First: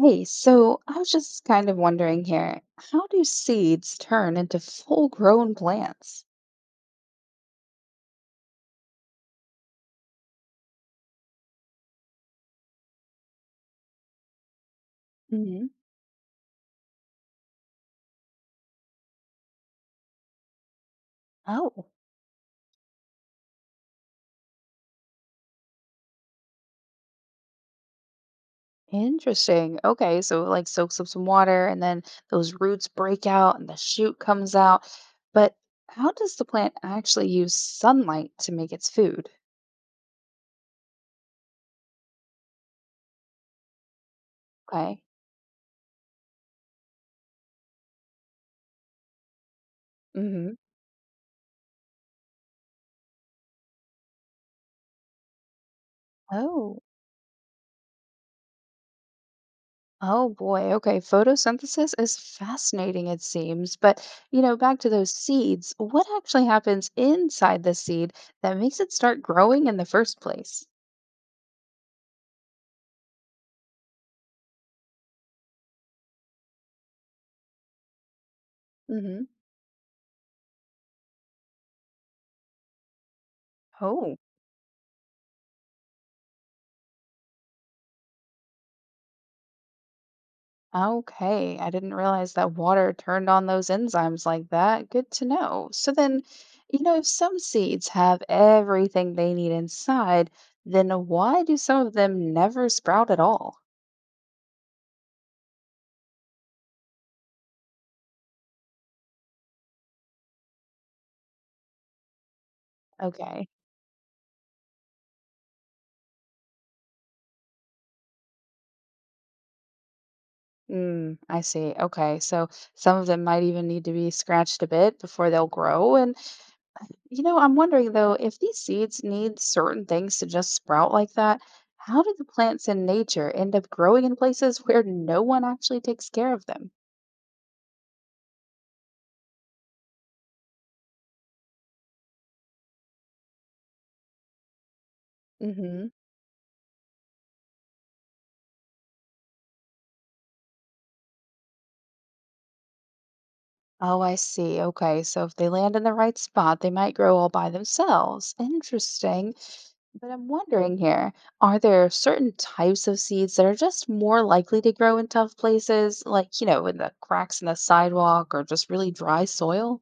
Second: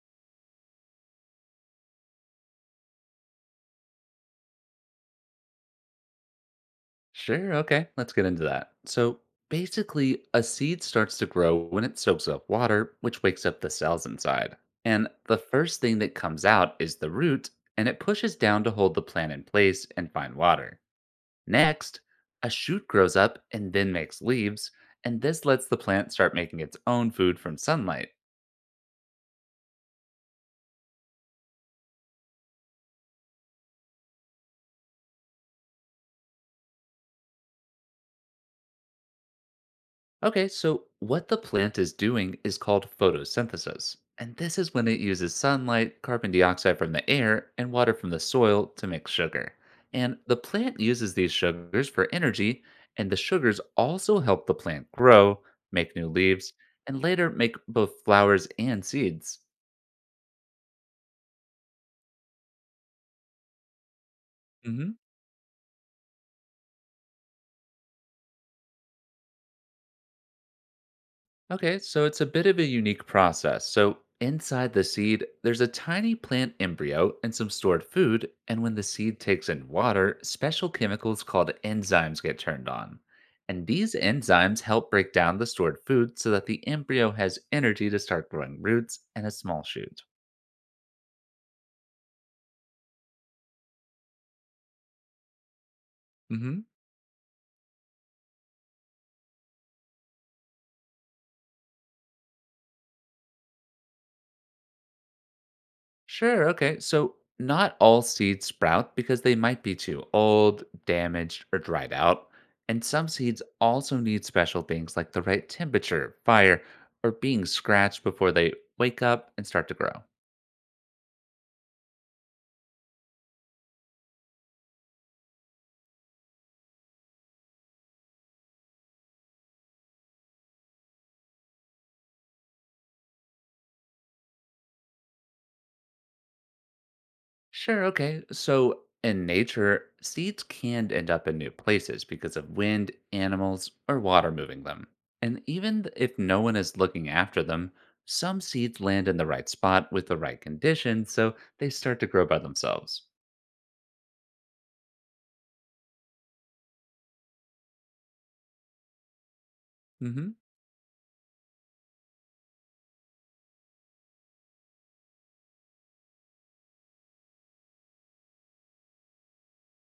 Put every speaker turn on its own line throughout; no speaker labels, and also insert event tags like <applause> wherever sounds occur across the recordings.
Hey, so I was just kind of wondering here, how do seeds turn into full-grown plants?
Sure. Okay. Let's get into that. So, basically, a seed starts to grow when it soaks up water, which wakes up the cells inside. And the
Hmm.
first thing that comes out is the root, and it pushes down to hold the plant in place and find water.
Oh,
Next, a shoot grows up and then makes leaves, and this lets the plant start making its own food from sunlight.
interesting. Okay, so it like soaks up some water and then those roots break out and the shoot comes out. But how does the plant actually use sunlight to make its food?
Okay, so what the plant is doing is called photosynthesis. And this is when it
Okay.
uses sunlight, carbon dioxide from the air, and water from the soil to make sugar. And the
Hmm.
plant uses these sugars for energy, and the sugars also help the plant grow, make new leaves,
Oh.
and later make both flowers and seeds.
Oh boy. Okay. Photosynthesis is fascinating, it seems. But, back to
Mm-hmm.
those seeds, what actually happens inside the seed that makes it start growing in the first place?
Okay, so it's a bit of a unique process. So inside the seed, there's a tiny plant embryo and some stored food, and when the seed
Hmm.
takes in water, special chemicals called enzymes get turned on. And these
Oh,
enzymes help break down the stored food so that the embryo has energy to start growing roots and a small shoot.
okay. I didn't realize that water turned on those enzymes like that. Good to know. So then,
Mhm.
if some seeds have everything they need inside, then why do some of them never sprout at all?
Sure. Okay. So, not all seeds sprout because they might be too old, damaged, or dried out. And some seeds
Okay.
also need special things like the right temperature, fire, or being scratched before they wake up and start to grow.
Mm, I see. Okay. So some of them might even need to be scratched a bit before they'll grow. And, I'm wondering though, if these seeds need certain things to just sprout like that, how do the plants in nature end up growing in places <laughs> where no one actually takes care of them?
Sure. Okay. So, in nature, seeds can end up in new places because of wind, animals, or water moving them. And even
Hmm.
if no one is looking after them, some seeds land in the right spot with the right conditions, so they start to grow by themselves.
Oh, I see. Okay. So if they land in the right spot, they might grow all by themselves. Interesting. But I'm
Hmm.
wondering here, are there certain types of seeds that are just more likely to grow in tough places, like, in the cracks in the sidewalk or just really dry soil?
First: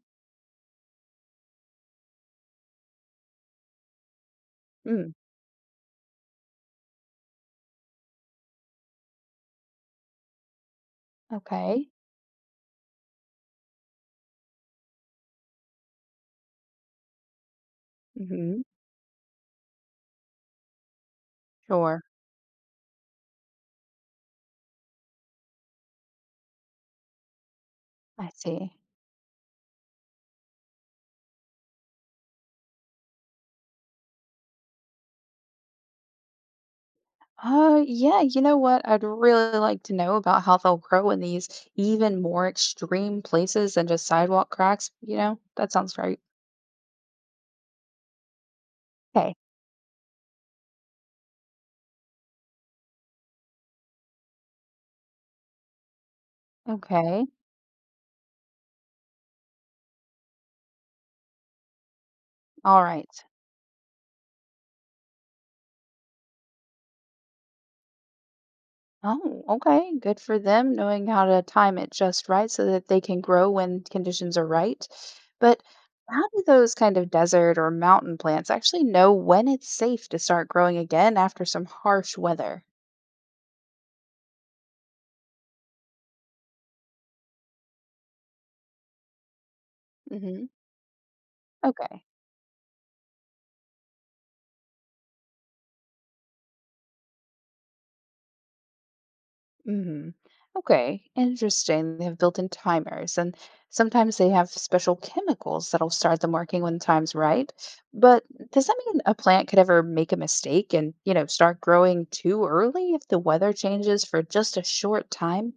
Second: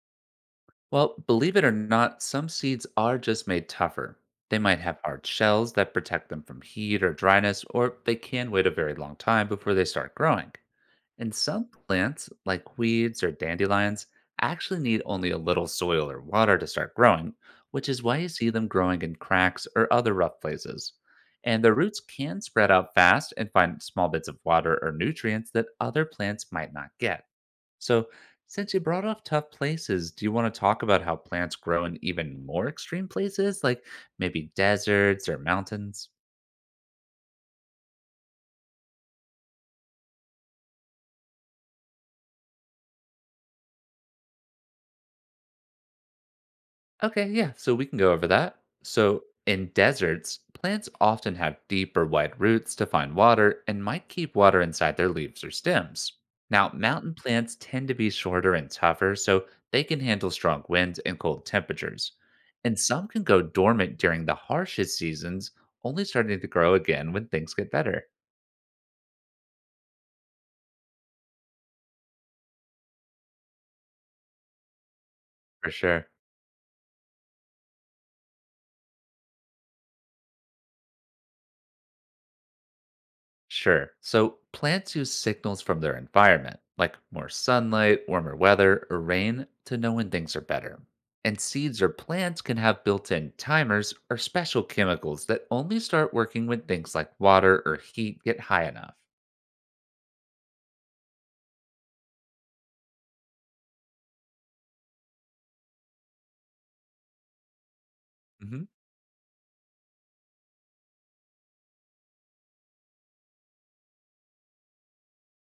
Well, believe it or not, some seeds are just made tougher. They might have
Mm,
hard shells that protect them from heat or dryness, or they can wait a very long time before they start growing. And some
okay.
plants, like weeds or dandelions, actually need only a little soil or water to start growing, which is why you see
Mm-hmm.
them growing in cracks or other rough places. And their roots
Sure.
can spread out fast and find small bits of water or nutrients that other plants might not get. So,
I see.
since you brought up tough places, do you want to talk about how plants grow in even more extreme places, like maybe deserts or mountains?
Yeah, you know what? I'd really like to know about how they'll grow in these even more extreme places than just sidewalk cracks, you know? That sounds right.
Okay, yeah, so we can go over that. So,
Okay.
in deserts, plants often have deep or wide roots to find water and might keep water inside their leaves or stems. Now, mountain
Okay.
plants tend to be shorter and tougher, so they can handle strong winds and cold temperatures. And
All right.
some can go dormant during the harshest seasons, only starting to grow again when things get better.
Oh, okay. Good for them knowing how to time it just right so that they can grow when conditions are right. But
For sure.
how do those kind of desert or mountain plants actually know when it's safe to start growing again after some harsh weather?
Sure. So plants use signals from their environment, like more sunlight, warmer weather, or rain, to know when things are
Hmm.
better. And seeds or
Okay.
plants can have built in timers or special chemicals that only start working when things like water or heat get high enough.
Hmm. Okay, interesting. They have built-in timers, and sometimes they have special chemicals that'll start them working when the time's right. But does that mean a plant could ever make a mistake and, start growing too early if the weather changes for just a short time?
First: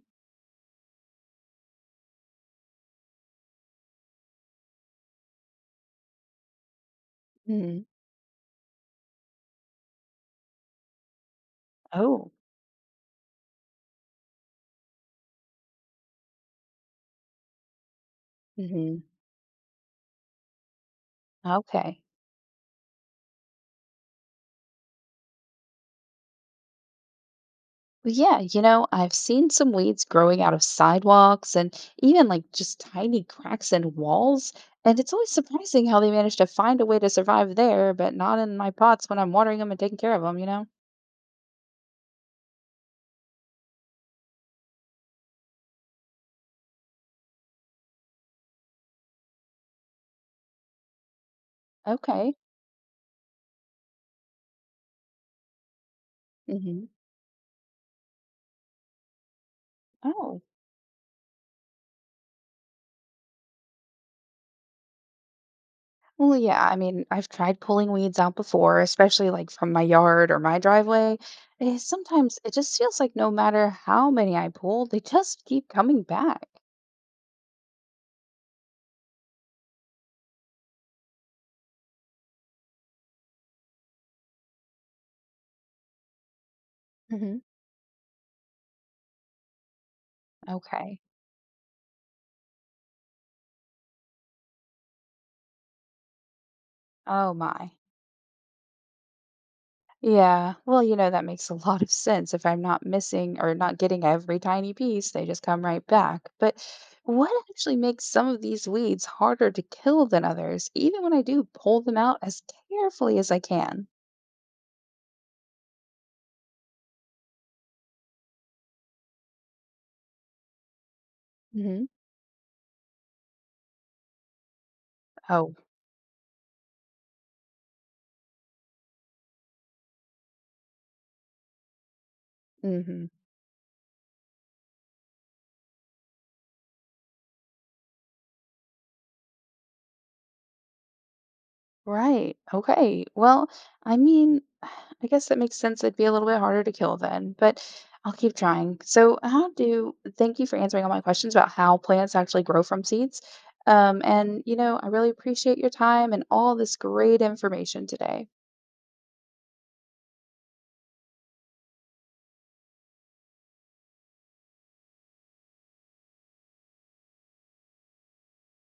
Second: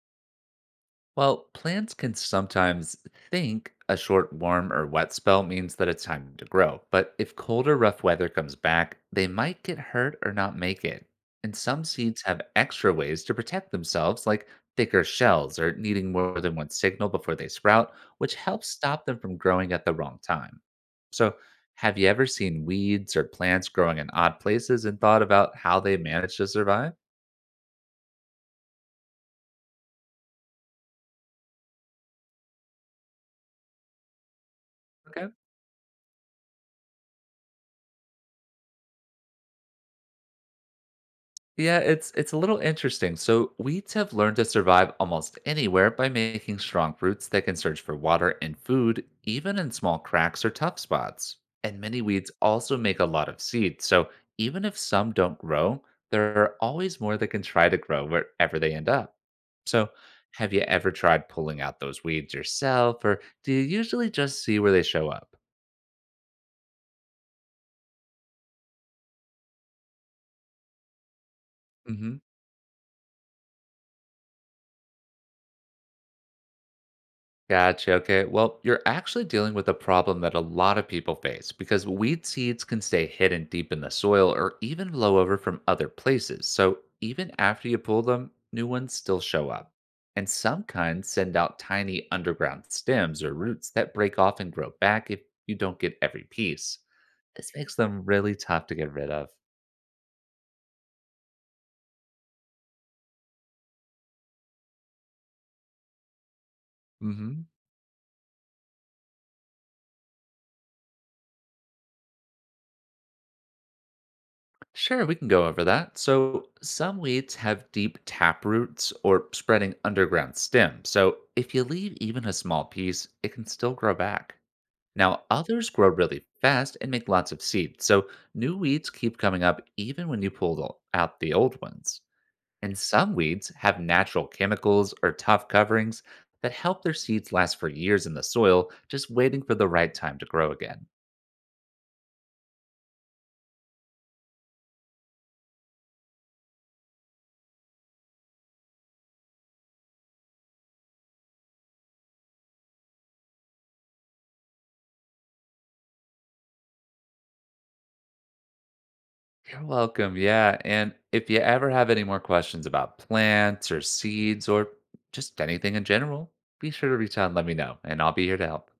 Well, plants can sometimes think a short warm or wet spell means that it's time to grow, but if cold or
Hmm.
rough weather comes back, they might get hurt or not make it. And some seeds
Oh.
have extra ways to protect themselves, like thicker shells or needing more than one signal before they sprout, which helps
Hmm.
stop them from growing at the wrong time. So, have
Okay.
you ever seen weeds or plants growing in odd places and thought about how they manage to survive?
Well, yeah, I've seen some weeds growing out of sidewalks and even like just tiny cracks in walls. And it's
Okay.
always surprising how they manage to find a way to survive there, but not in my pots when I'm watering them and taking care of them, you know?
Yeah, it's a little interesting. So weeds have learned to survive almost anywhere by making strong roots that can search for water and food, even in small cracks or tough spots. And many weeds
Okay.
also make a lot of seeds. So even if some don't grow, there are
Hmm.
always more that can try to grow wherever they end up. So
Oh.
have you ever tried pulling out those weeds yourself, or do you usually just see where they show up?
Well, yeah, I mean, I've tried pulling weeds out before, especially like from my yard or my driveway.
Mm-hmm.
Sometimes it just feels like no matter how many I pull, they just keep coming back.
Gotcha. Okay. Well, you're actually dealing with a problem that a lot of people face because weed seeds can stay hidden deep in the soil or even blow over from other places. So even
Hmm.
after you pull them, new ones still show up. And some
Okay.
kinds send out tiny underground stems or roots that break off and grow back if you don't get every piece.
Oh
This
my.
makes them really tough to get rid of.
Yeah. Well, that makes a lot of sense. If I'm not missing or not getting every tiny piece, they just come right back. But what
Hmm.
actually makes some of these weeds harder to kill than others, even when I do pull them out as carefully as I can?
Sure, we can go over that. So, some weeds have deep tap roots or spreading underground stems. So, if you
Hmm.
leave even a small piece, it can still grow back. Now,
Oh.
others grow really fast and make lots of seeds. So, new weeds keep coming up even when you pull out the old ones. And
Hmm.
some weeds have natural chemicals or tough coverings that help their seeds last for years in the soil, just waiting for the right time to grow again.
Right. Okay. Well, I mean, <sighs> I guess that makes sense. It'd be a little bit harder to kill then, but I'll keep trying. So, thank you for answering all my questions about how plants actually grow from seeds. And, I really appreciate your time and all this great information today.
You're welcome. Yeah. And if you ever have any more questions about plants or seeds or just anything in general, be sure to reach out and let me know, and I'll be here to help.